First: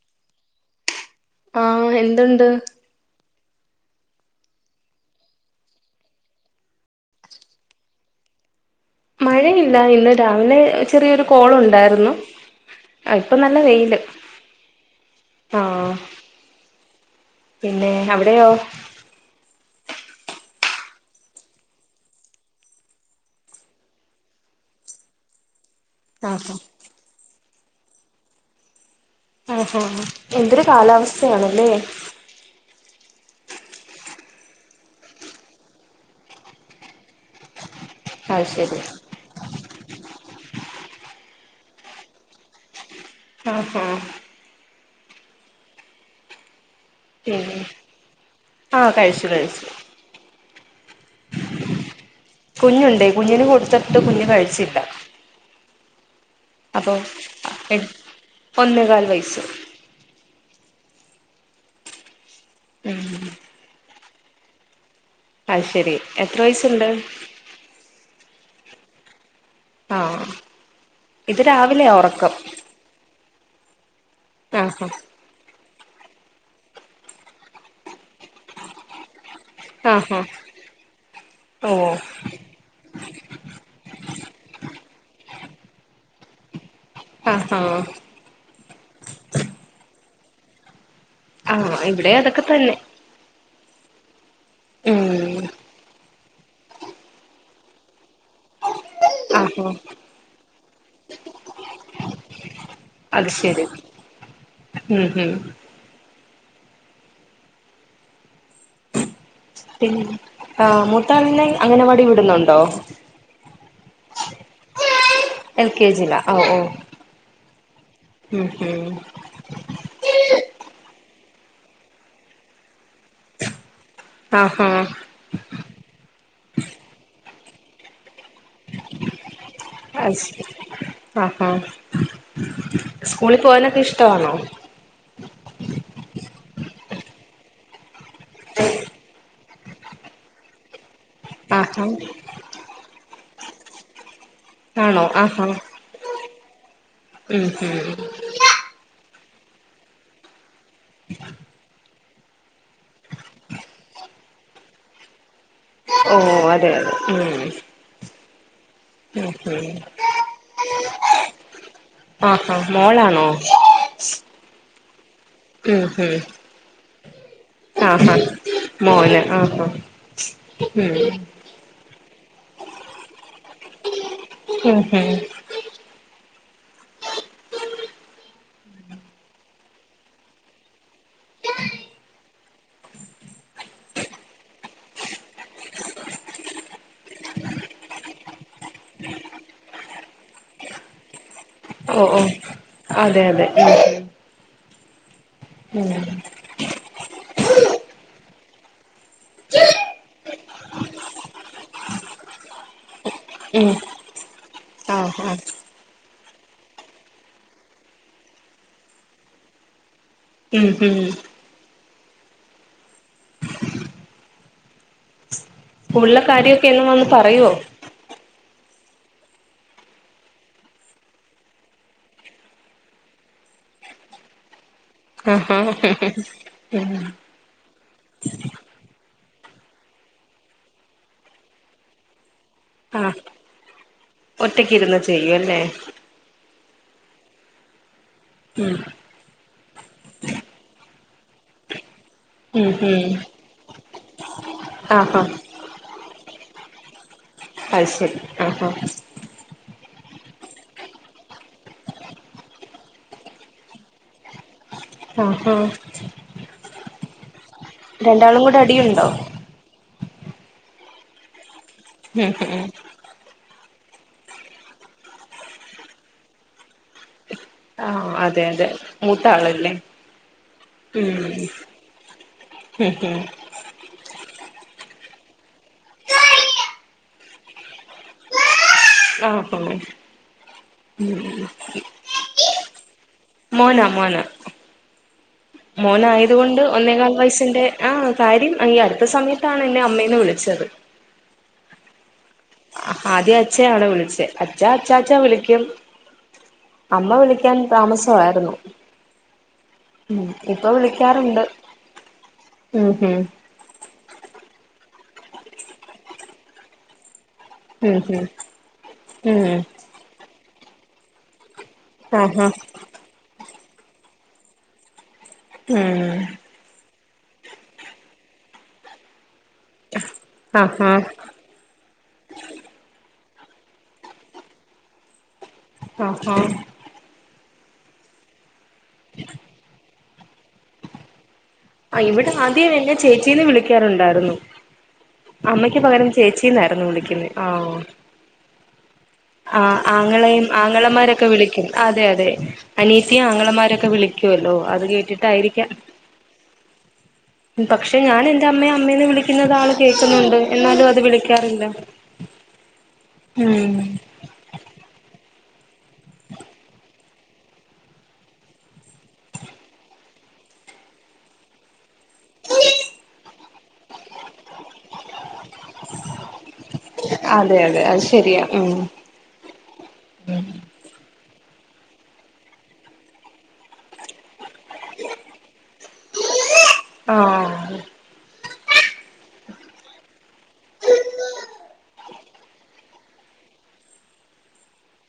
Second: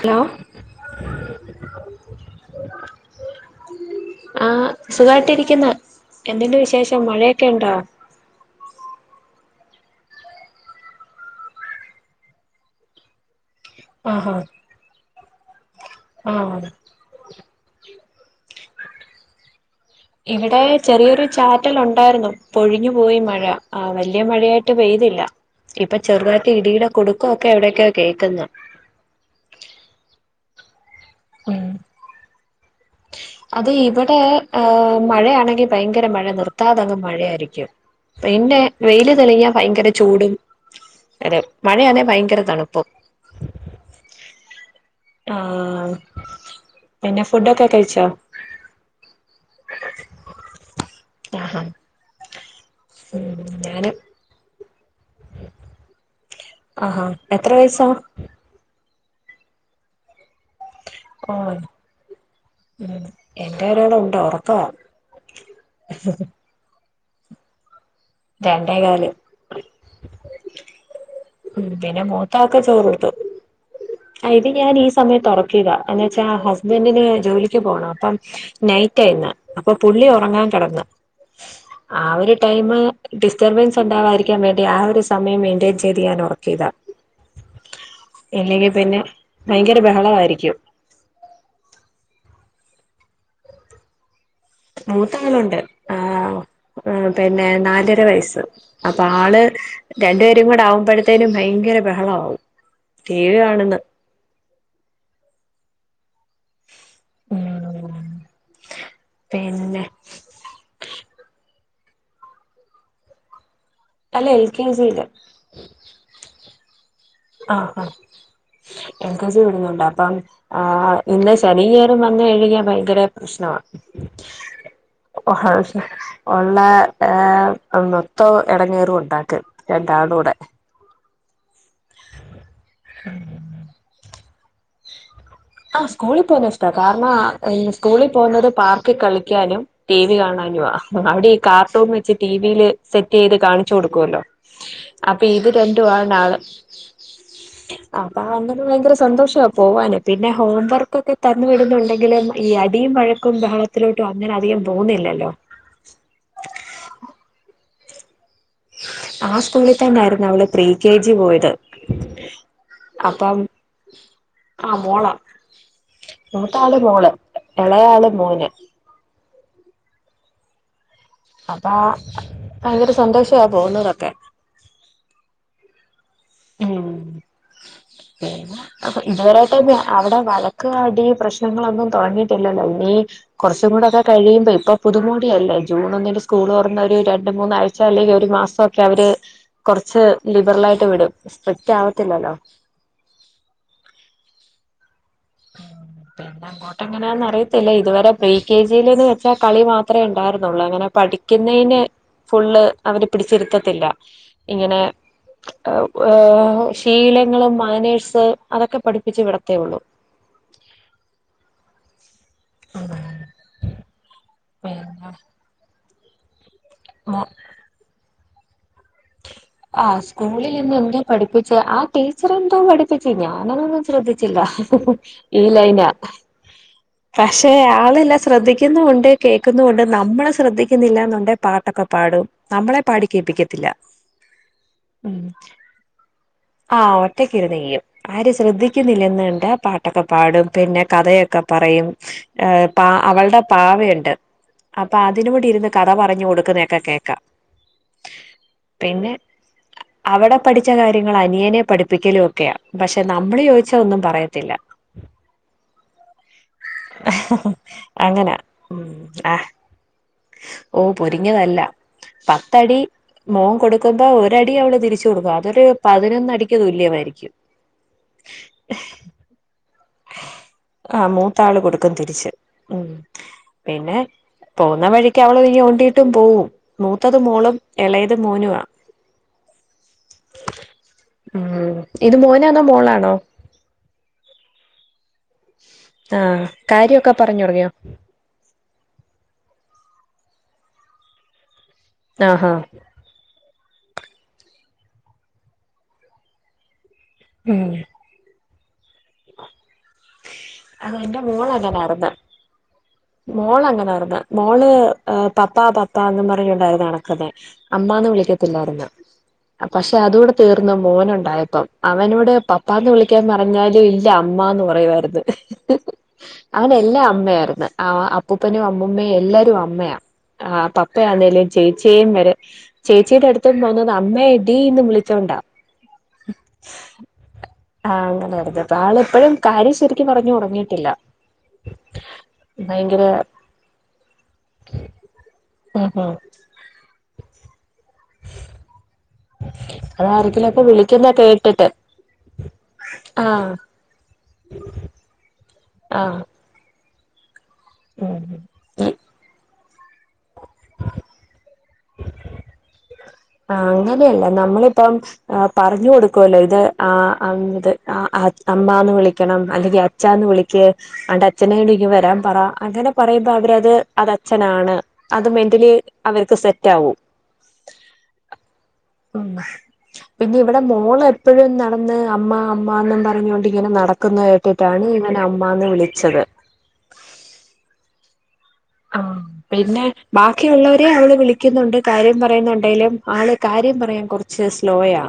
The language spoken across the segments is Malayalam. ഹലോ ആ എന്തുണ്ട് ആ സുഖായിട്ടരിക്കുന്ന എന്തിന്റെ വിശേഷം മഴയൊക്കെ ഉണ്ടോ മഴയില്ല ഇന്ന് രാവിലെ ചെറിയൊരു കോള് ഉണ്ടായിരുന്നു ഇപ്പൊ നല്ല വെയില് ആഹാ ആ ആ പിന്നെ അവിടെയോ ഇവിടെ ചെറിയൊരു ചാറ്റല ഉണ്ടായിരുന്നു പൊഴിഞ്ഞു പോയി മഴ ആ വലിയ മഴയായിട്ട് പെയ്തില്ല ഇപ്പൊ ചെറുതായിട്ട് ആഹാ ഇടീടടെ കുടുക്കോ ക്കെ എവിടക്കൊയൊ കേൾക്കുന്ന ആ എന്തൊരു കാലവസ്ഥ ഉം യാണല്ലേ? അത് ഇവിടെ ഏ മഴയാണെങ്കി ഭയങ്കര മഴ നിർത്താതങ്ങ് മഴയായിരിക്കും അത് പിന്നെ ശരി വെയില് തെളിഞ്ഞാ ഭയങ്കര ചൂടും അതെ മഴയാന്നെ ഭയങ്കര തണുപ്പും ആഹാ ആ പിന്നെ ഫുഡ്ടോക്കെ ആ കഴിച്ചു കഴിച്ചു ആ കുഞ്ഞുണ്ടേ കുഞ്ഞിന് കൊടുത്തിട്ട് കുഞ്ഞ് കഴിച്ചില്ലാ അഹാ എത്ര വയസാ വൈസ്‌ ആ ഉം എന്റെ ഒരാളുള്ളൂ ഒറക്കവാ അത് ശരി എത്ര വയസുണ്ട് രണ്ടേകാല് ആ ഉം പിന്നെ മൂത്തആക്ക് ചോറ് കൊടുത്തു ഇത് ഞാൻ ഈ ആഹാ സമയംത്തൊറക്കീതാ അന്ന് വെച്ചാ ഹസ്ബൻഡന് ജോലിക്ക് പോകണം അപ്പം നൈറ്റ് ആയിന്ന് അപ്പൊ പുള്ളി ആഹാ ഉറങ്ങാൻ കിടന്ന് ഓഹ് ആ ഒരു ടൈമ് ഡിസ്റ്റർബൻസ് ഉണ്ടാവാതിരി ക്കാൻ വേണ്ടി ആ ഒരു സമയം മെയ്ന്റെയ്ൻ ചെയ് ചെയ്തി ചെയ്യാൻ ഒറക്കീതാ ആഹ് ഹാ പിന്നെ ഭയങ്കര ബഹളായിരിക്കും ആഹ് ഇവിടെ അതൊക്കെ തന്നെ ഉം മൂത്താളുണ്ട് ആ ആ പിന്നെ നാലര വയസ് അപ്പ ആള് ആഹാ രണ്ട് പേ കൂടാകുമ്പോഴത്തേനും ഭയങ്കര ബഹളമാവും- ടി അത് വി ശരി കാണുന്ന് മ് ഹ്- [inaudible] പിന്നെ ആഹ് മുത്താൾന്നെ- അംഗനവാടി വിടുന്നൊണ്ടോ? അല്ല എൽ കെ ജില- എൽ കെ ജിയിലാ ഓ ഓ ആഹ്ഹാ ഉം ഉം എൽകെജി വിടുന്നുണ്ടോ അപ്പം- ആ ഇന്ന് ശനീഞയറും വന്ന് കഴിഞ്ഞ ഭയങ്കര പ്രശ്നവാ- ആഹ്ഹാ - ഒള്ള ആഹ് മൊത്തം എടങ്ങേറും ഒണ്ടാക്കും- അത് ശരി ആഹാ സ്കൂളിൽ പോവാനൊക്കെ ഇഷ്ടമാണോ ആ സ്കൂളിൽ പോകുന്ന ഇഷ്ടമാണ് കാരണം സ്കൂളിൽ പോകുന്നത് പാർക്കിൽ കളിക്കാനും ടി വി കാണാനും അവിടെ ഇരി- ആഹാ കാർട്ടുൺ വെച്ച് ടിവിയില് സെറ്റ്- ചെയ്ത് കാണിച്ചു കൊടുക്കുവല്ലോ ആണോ അപ്പൊ ആഹാ ഇത് രണ്ടു വാണ് ആള് ഉം ഉ ഉം [inaudible] അപ്പൊ അണ്ണന് ഭയങ്കര സന്തോഷം പോവാന് പിന്നെ ഹോം വർക്കൊക്കെ തന്നു വിടുന്നുണ്ടെങ്കിലും ഈ അടിയും വഴക്കും ബഹളത്തിലോട്ടും അങ്ങനെ അധികം പോകുന്നില്ലല്ലോ ഓ അതെ അതെ ഉം ഉം ആ ഉം സ്കൂളിൽ തന്നൊയിരുന്നു അവള് പ്രീ- കെ ജി പോയത് ആഹാ മോളാണോ അപ്പം ആ മോളാ ഉം ഉം മൂത്താള് മോള് എളയാള് ആഹാ മോന് മോന് [unintelligible] അപ്പാ ഭയങ്കര സന്തോഷാ പോകുന്നതൊക്കെ. ഉം ഉം ഉം അപ്പ ഇതുവരായിട്ട് അവിടെ വഴക്ക് അടി പ്രശ്നങ്ങളൊന്നും തോന്നിയിട്ടില്ലല്ലോ ഇനി കുറച്ചും കൂടൊക്കെ കഴിയുമ്പോ ഇപ്പൊ പുതുമോടിയല്ലേ ജൂണ് ഒന്നിന് സ്കൂള് തൊറന്ന ഒരു രണ്ട് മൂന്നാഴ്ച അല്ലെങ്കി ഒരു മാസം ഒക്കെ അവര് കൊറച്ച് ലിബറലായിട്ട് വി ഓഹ് ഓഹ് അതെയതെ ഉം ഉം പിന്നെ അങ്ങോട്ട് എങ്ങനാന്നറിയത്തില്ല ഇതുവരെ പ്രി കെ ജി ലേന്ന് വെച്ചാ കളി മാത്രേ ഉണ്ടായിരുന്നുള്ളു അങ്ങനെ പഠിക്കുന്നതിന് ഫുള്ള് അവര് ഉം പിടിച്ചിരുത്തത്തില്ല ഇങ്ങനെ ആഹ് ഏഹ് ശീലങ്ങളും മാനേഴ്സ് അതൊക്കെ പഠിപ്പിച്ച് വിടത്തേയൊള്ളൂ. ഉം ഉം ഉം പിന്ന സ്കൂളിലെ കാര്യം ക്കെ എന്നും വന്ന് പറയുവോ? ആഹ് സ്കൂളിലിന്ന് എന്തോ പഠിപ്പിച്ചേ, ആ ടീച്ചർ എന്തോ പഠിപ്പിച്ച് ഞാനതൊന്നും ശ്രദ്ധിച്ചില്ല. ഈ ആഹാ ലൈനാ പക്ഷെ ആളെല്ലാം ശ്രദ്ധിക്കുന്നകൊണ്ട് കേക്കുന്ന കൊണ്ട് നമ്മള് ശ്രദ്ധിക്കുന്നില്ലാന്നൊണ്ടെ പാട്ടൊക്കെ പാടും നമ്മളെ പാടി ആഹ് കേപ്പിക്കത്തില്ല. ഒറ്റക്കിരുന്ന് ചെയ്യും അല്ലേ? ആഹ് ഒറ്റയ്ക്ക് ഇരുന്നുചെയ്യും. ആരും ഉം ശ്രദ്ധിക്കുന്നില്ലന്ന് കണ്ടാ പാട്ടൊക്കെ പാടും പിന്നെ കഥയൊക്കെ പറയും ഹേ ഉം പാ ഉം അവൾടെ പാവയൊണ്ട് അപ്പ ആഹാ അതിനോടിര്ന്ന് കഥ പറഞ് കൊടുക് ക്ക്‌ന്നയൊക്കെ കേക്കാ അത് ശെരി. പിന്നെ അവ്ടെ പഠിച്ച കാര്യങ്ങള് അനിയനെ പഠിപ്പിക്കലും ഒക്കെയാ, പക്ഷെ നമ്മള് ചോദിച്ച ഒന്നും പറയത്തില്ല. ആഹ് ആഹ് അങ്ങനാ രണ്ടാളും കൂടെ ഉം അടിയുണ്ടോ? ആഹ് ഓ പൊരിഞ്ഞ തല്ലാ. ഉം ഉം മോമ് കൊടുക്കുമ്പോ ഒരടി അവള് തിരിച്ച് കൊടുക്കും അതൊരു പതിനൊന്നടിക്ക് തുല്യമായിരിക്കും. ആഹ് അതെ അതെ മൂത്ത ആളല്ലേ. ആ ഉം മൂത്താള് കൊടുക്കും തിരിച്ച്. ഉം പിന്നെ പോകുന്ന വഴിക്ക്‌ അവളൊന്നു ഞോണ്ടീട്ടും പോകും. മൂത്തത് മോളും ഇളയത് മോനുവാ. ആഹാ ഉം ഇത് മോനാണോ മോളാണോ മോനാ മോനാ മോനാ ആയത് ആഹ് കൊണ്ട് ഒന്നേകാൽ കാര്യൊക്കെ പറഞ്ഞു വയസിന്റെ തുടങ്ങിയോ ആ കാര്യം ഈ അടുത്ത സമയത്താണ് എന്നെ - അമ്മേന്ന് വിളിച്ചത് ആഹ് ഹാ ആ ആദ്യം അച്ചയാണ് വിളിച്ചെ അച്ച്ചാ അച്ചാ അച്ചാ വിളിക്കും അമ്മ വിളിക്കാൻ ഉം താമസ വായിരുന്നു ഉം ഇപ്പൊ അത് എന്റെ വിളിക്കാറുണ്ട് ഉം ഉം മോള് അങ്ങനാർന്ന് മോള് ന് പപ്പാ പപ്പ എന്നും പറഞ്ഞുണ്ടായി നടക്കുന്നെ ഉം അമ്മാന്ന് ഉം വിളിക്കത്തില്ലാർന്ന് ഉം പക്ഷെ അതുടെ തീർന്ന് മോനുണ്ടായപ്പം അവനോട് ആഹാ പപ്പാന്ന് വിളിക്കാൻ പറഞ്ഞാൽ ഇല്ല അമ്മന്ന് പറയുവാർന്ന് ഉം അവന് എല്ലാ അമ്മയായിര്ന്ന് അപ്പൂപ്പനും അമ്മയും എല്ലാ തുഅമ്മയാ ആഹാ പപ്പയായിരുന്നേൽ ചേച്ചിയും വരെ ചേച്ചിയുടെ അടുത്ത് പോന്നത് അമ്മ ടീന്ന് വിളിച്ചോണ്ടാ ആ ആ ആ അങ്ങനൊള്ളത് ആളെപ്പോഴും കാര്യം ശ പറഞ്ഞു ഉറങ്ങിയിട്ടില്ല ആ ഇവിടെ ദ്യയ വല്യ ചേച്ചിന്ന് വിളിക്കാറുണ്ടായിരുന്നു അമ്മയ്ക്ക് ഉം പകരം ഉം ചേച്ചിന്നായിരുന്നു വിളിക്കുന്നത് ആ ആ ആങ്ങളെയും അതാരെങ്കിലൊക്കെ വിളിക്കുന്ന ആങ്ങളമാരൊക്കെ വിളിക്കും കേട്ടിട്ട് അതെ അതെ അനീത്തിയും ആ ആങ്ങളമാരൊക്കെ വിളിക്കും രിക്കല്ലോ അത് കേട്ടിട്ടായിരിക്കാം ആ പക്ഷെ ഉം ഞാൻ എന്റെ അമ്മയും ആ അമ്മേന്ന് വിളിക്കുന്ന ആൾ കേക്കുന്നുണ്ട് എന്നാലും അത് വിളിക്കാറില്ല ആ ഉം അങ്ങനെയല്ല നമ്മളിപ്പം അ പറഞ്ഞു കൊടുക്കുവല്ലോ ഇത് അ അന്ന് അമ്മവിളിക്കണം അല്ലെങ്കിൽ അച്ഛാന്ന് വിളിക് അന്റെ അച്ഛനെ വിളി പറ അങ്ങനെ പറയുമ്പോ അവര അത് അത്ച്ഛനാണ് അത് മെന്റലി അവർക്ക് സെറ്റാവും. അതെ അതെ അത് ശരിയാ ഉം മ് പിന്നെ ഇവിടെ മോളെ ഇപ്പഴും നടന്ന് അമ്മ അമ്മാന്ന് പറഞ്ഞുകൊണ്ട് ഇങ്ങനെ നടക്കുന്നത വിട്ടിട്ടാണ് ഇവൻ അമ്മാന്ന് വിളിച്ചത് ആഹ് ആ പിന്നെ ബാക്കിയുള്ളവരെ അവള് വിളിക്കുന്നുണ്ട് കാര്യം പറയുന്നുണ്ടെങ്കിലും ആള് കാര്യം പറയാൻ കുറച്ച് സ്ലോയാ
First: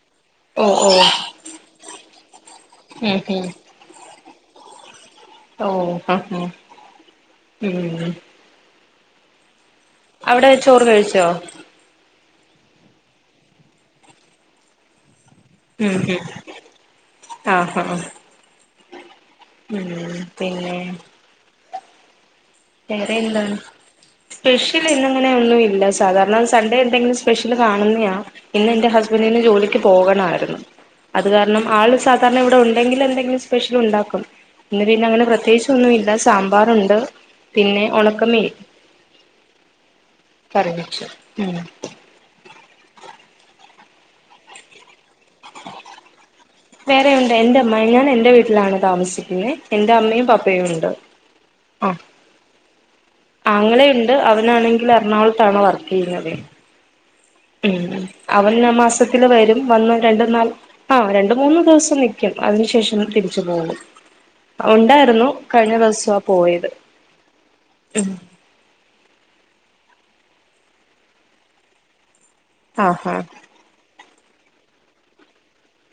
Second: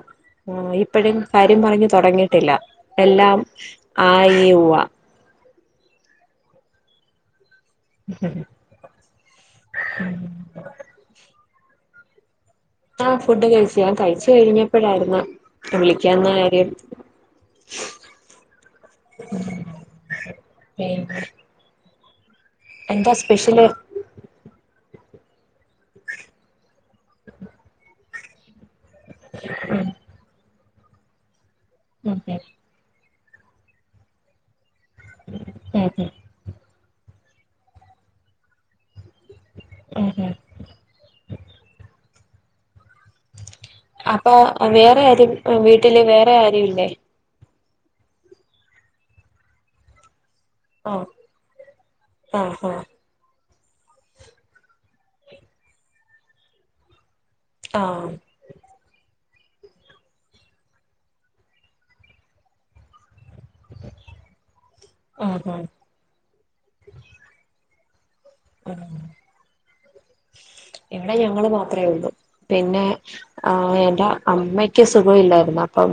ആ ഓ ഓ ഇപ്പഴും കാര്യം പറഞ്ഞു തുടങ്ങിയിട്ടില്ല ഉം എല്ലാം ഉം ആയി വാ ഓ ആ ആഹ ഉം അവിടെ ചോറ് കഴിച്ചോ ആഹ ഫുഡ് കഴിച്ച് ഞാൻ കഴിച്ച് കഴിഞ്ഞപ്പോഴായിരുന്ന് ഉം ഉം വിളിക്കാന്ന കാര്യം ആഹ് ആഹ് ഉം പിന്നെ വേറെ എന്താ സ്പെഷ്യൽ ഇന്നും അങ്ങനെ ഒന്നൂവില്ല സാധാരണ സൺഡേ എന്തെങ്കിലും സ്പെഷ്യൽ കാണുന്നയാ ഇന്ന് എൻ്റെ ഹസ് ഹസ്ബന്റിന് ജോലിക്ക് ഉം പോകണമായിരുന്നു അത് കാര കാരണം ആള് ഉം സധാരണ ഇവിടെ ഉണ്ടെങ്കിൽ എന്തെങ്കിലും സ്പെഷ്യൽ ഉണ്ടാക്കും ഇന്ന് പിന്നെ അങ്ങനെ പ്രത്യേകിച്ച ഉം ഒന്നും ഉം ഇല്ല സാമ്പാറുണ്ട് പിന്നെ ഉണക്ക മീൻ ഉം ഉം കറിവെച്ചു ഉം അപ്പൊ വേറെ വീട്ടില് വേറെ ആരും ഇല്ലേ ആ ഞാൻ എന്റെ വീട്ടിലാണ് താമസിക്കുന്നത് എന്റെ അമ്മയും പപ്പ ഉണ്ട് ആഹ് ആ ആഹ് അങ്ങനെ ഉണ്ട് അവനാണെങ്കിൽ എറണാകുളത്താണ് വർക്ക് ചെയ്യുന്നതേ ഉം ആഹ് അവൻ ഈ ദിവസത്തില് വരും വന്ന് രണ്ടു നാൾ ആ രണ്ട് മൂന്ന് ദിവസം നിൽക്കും അതിന് ശേഷം തിരിച്ചു പോകും. ഉണ്ടായിരുന്നു ആഹ് ആഹ് കഴിഞ്ഞ ദിവസം പോയത് ഉം ഉഹ് ഇവിടെ ഞങ്ങള് മാത്രേയുള്ളു പിന്നെ ആഹാ ആഹ് എന്റ അമ്മയ്ക്ക് സുഖമില്ലായിരുന്നു അപ്പം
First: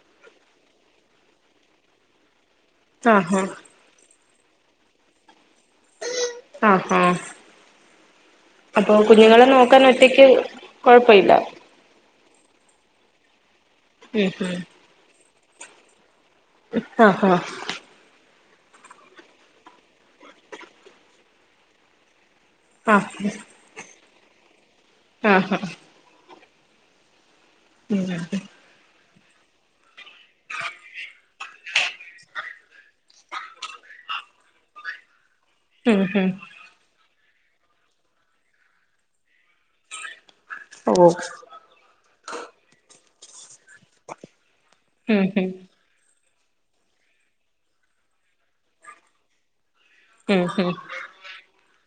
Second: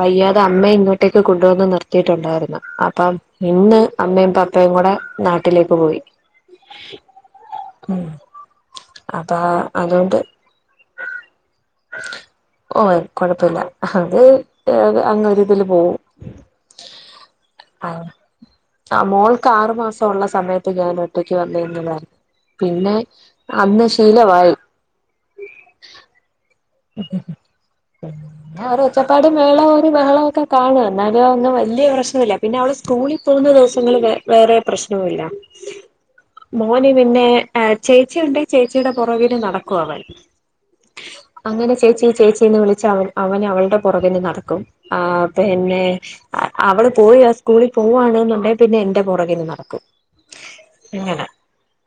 വയ്യാതെ അമ്മയെ ഇങ്ങോട്ടേക്ക് കൊണ്ടുവന്ന് നിർത്തിയിട്ടുണ്ടായിരുന്നു അപ്പം ആഹാ ഇന്ന് അമ്മയും പപ്പയും കൂടെ നാട്ട വീട്ടിലേക്ക് പോയി ആഹാ ഉം അപ്പൊ കുഞ്ഞുങ്ങളെ നോക്കാൻ അതുകൊണ്ട് ഒറ്റക്ക് കൊഴപ്പയില്ല ഓ കൊഴപ്പില്ല അത് അ അങ്ങ ഒരിതില് പോവും ആഹ് ഹഹ ആ മോൾക്ക് ആറുമാസമുള്ള സമയത്ത് ഞാൻ ഒറ്റയ്ക്ക് വന്നിന്നതാ പിന്നെ ഇന്ന് ശീലവായി ആഹ് ഹ ഉം [unintelligible] ച്ചപാടും ബഹള ബഹളൊക്കെ കാണ എന്നാ അ ഒന്നും വലിയ പ്രശ്നംമല്ല പിന്നെ അവിടെ സ്കൂളിൽ പോകുന്ന ദിവസങ്ങളിൽ വേറെ പ്രശ്നോം ഇല്ല ഹ്മ്മ് ഹ്മ്മ് പിന്നെ ചേച്ചിയ ഉണ്ടെങ്കിൽ ചേച്ചിയുടെ പുറവിന് നടക്ക ക്കും അവൻ ഓഹ് അങ്ങനെ ചേച്ചി ചേച്ചിന്ന് വിളിച്ച അവൻ അവനവൾ ടെ പുറകെ നടക്കും ആ ഉം ഉം പിന്നെ അവള് പോയി ആ സ്കൂളിൽ പോവവാണെന്നുണ്ടെൽ പിന്നെ എന്റെ പുറകേന്ന് നടക്കും ഉം ഉം എങ്ങനെ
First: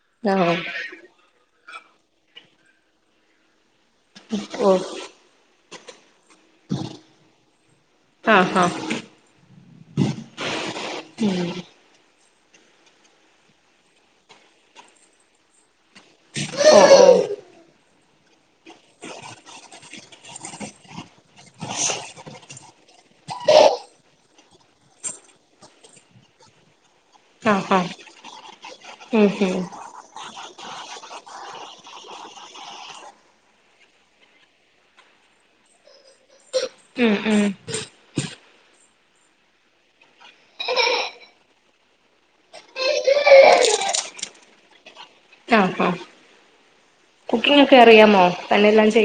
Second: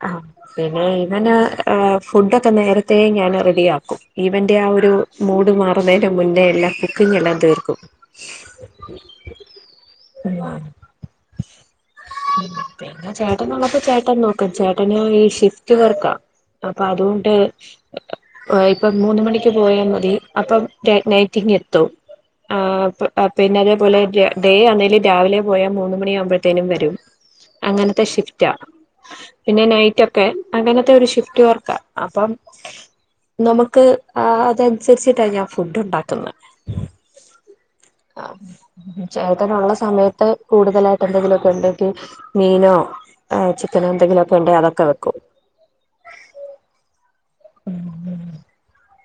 ആ ആഹ് പിന്നെ ഇവന് ആഹ് ഫുഡൊക്കെ നേരത്തേ ഞാൻ റെഡിയാക്കും ഇവന്റെ ആ ഓഹ് ഒരു മൂഡ് മാറുന്നതിന്റെ മുന്നേ എല്ലാം കുക്കിങ് എല്ലാം തീർക്കും ആഹാ ആ ഉം പിന്നെ ചേട്ടനുള്ളപ്പോ ചേട്ടൻ നോക്കും ചേട്ടന് ഈ ഷി പ്പ് വർക്കാ അപ്പൊ ഓഹ് ഓഹ് അതുകൊണ്ട് ആയി ഇപ്പ മൂന്ന് മണിക്ക് പോയാൽ മതി അപ്പം നൈ റ്റിങേത്തു ആ പിന്ന അതേപോലെ ഡേ അതേലേ രാവിലെ പോയാൽ മൂന്ന് മണിയാവുമ്പോഴത്തേനും വരും ആഹാ അങ്ങനത്തെ ഷിഫ്റ്റാ ഉം പിന്നെ ഉം നൈറ്റ് ഒക്കെ അങ്ങനത്തെ ഒരു ഷിഫ്റ്റ് വ അപ്പം നമുക്ക് അതനുസരിച്ചിട്ടാണ് ഞാൻ ഫുഡ് ഉണ്ടാക്കുന്നത് ഉം ഉം ചേട്ടനുള്ള സമയത്ത് കൂടുതലായിട്ട് എന്തെങ്കിലുമൊക്കെ ഉണ്ടെങ്കിൽ മീനോ ചിക്കനോ എന്തെങ്കിലുമൊക്കെ വെക്കും ആഹ് ആഹ്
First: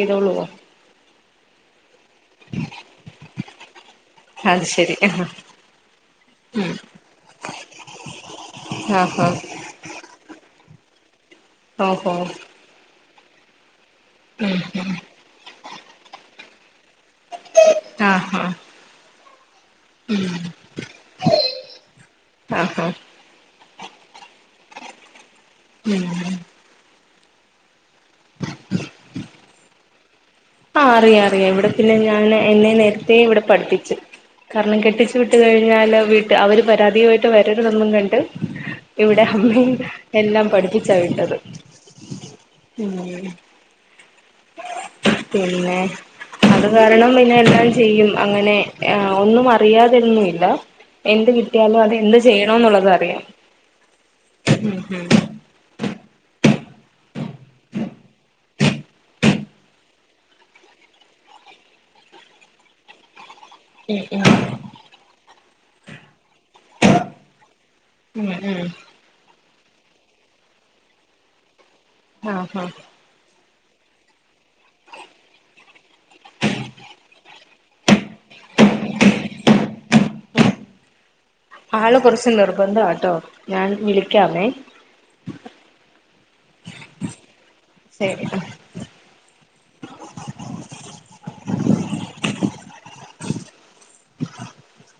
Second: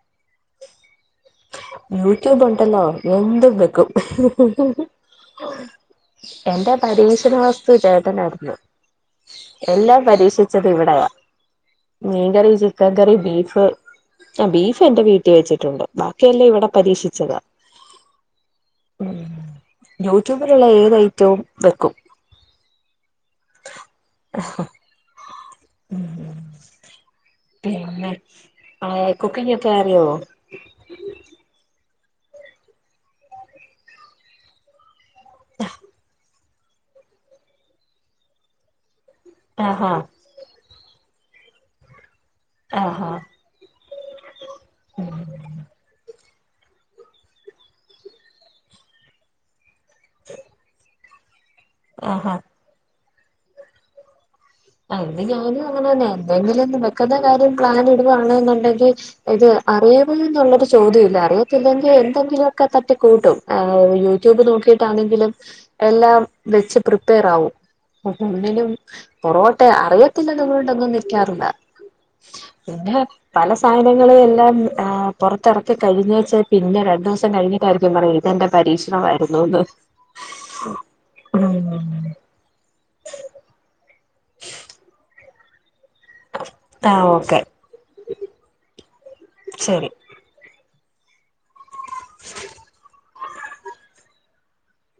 ൻ്റളുവ യറ്റൂബ് ഉണ്ടല്ലോ എന്തും പെകും അത് ശരി ആഹ് എന്റെ പരീക്ഷക സുജേട്ടനായിരുന്നു ആഹാ എല്ലാ പരീക്ഷ ഉച്ചക്ക് ഇവിടെവാ ഓഹോ മീൻ കറി ചിക്കൻ കറി ബീഫ് ആ ബീഫ് എന്റെ വീട്ടിൽ വെച്ചിട്ടുണ്ട് ബാ ഇല്ല്യ ഇവിടെ പരീക്ഷിച്ചതാ ആഹാ യൂട്യൂബിലുള്ള ഏത് ഐറ്റവും വെക്കും ആഹാ ആഹ് പിന്നെ ആ കുക്കിങ്ങൊക്കെ അറിയോ ആഹ് ആഹ് അറിയാം അറിയാം ഇവിടെ പിന്നെ ഞാൻ എന്നെ നേരത്തെ ഇവിടെ പഠിപ്പിച്ചു കാരണം കെട്ടിച്ച് വി വിട്ട് കഴിഞ്ഞാലോ വീട് അവര് പരാതിയായിട്ട് വരരുതൊന്നും കണ്ട് ഇവിടെ അമ്മ ആഹാ എല്ലാം പഠിച്ച ചെവിട്ടത് ഉം ആഹാ പിന്നെ അത് കാരണം പിന്നെ എല്ലാം ചെയ്യും അങ്ങനെ ഒന്നും പരാതിയും മില്ല എന്ത് ഗിഫ് കിട്യലും അത് എന്ത് ആഹാ ചെയ്യണം എന്നുള്ളത് അറിയില്ല അല്ലെങ്കിൽ ഓലും അങ്ങനെ തന്നെ എന്തെങ്കിലൊ മക്കളുടെ കാര്യം പ്ലാൻ ഇടുകണെന്നുണ്ടെങ്കിൽ ഇത് അറിയാവ എന്നുള്ളൊരു ചോദ്യം യില്ലായിരുന്നു അറിയത്തില്ലെങ്കിൽ എന്തെങ്കിലുമൊക്കെ തട്ടി കൂട്ടും ആ ഉം യൂട്യൂബ് നോക്കിയിട്ടാണെങ്കിലും എല്ലാം വെച്ച് പ്രിപ്പേർ ആവും ആ ഉം ഉം പെണ്ണിനും ഉം പോട്ടെ അറിയത്തില്ലളൊണ്ടൊന്നും നിൽക്കാറില്ല ആ ഹാ പല സാധനങ്ങള് എല്ലാം പുറത്തിറക്കി കഴിഞ്ഞേച്ചാ പിന്നെ രണ്ടു ദിവസം കഴിഞ്ഞിട്ടായിരിക്കും പറ ഇതെന്റെ പരീക്ഷണമായിരുന്നുന്ന് ആളെ ഉം കുറച്ച് നിർബധാട്ടോ ഞാൻ വി ണേ [unintelligible] ആഹ ഓക്കെ ശരി [unintelligible] ശരി അ [inaudible]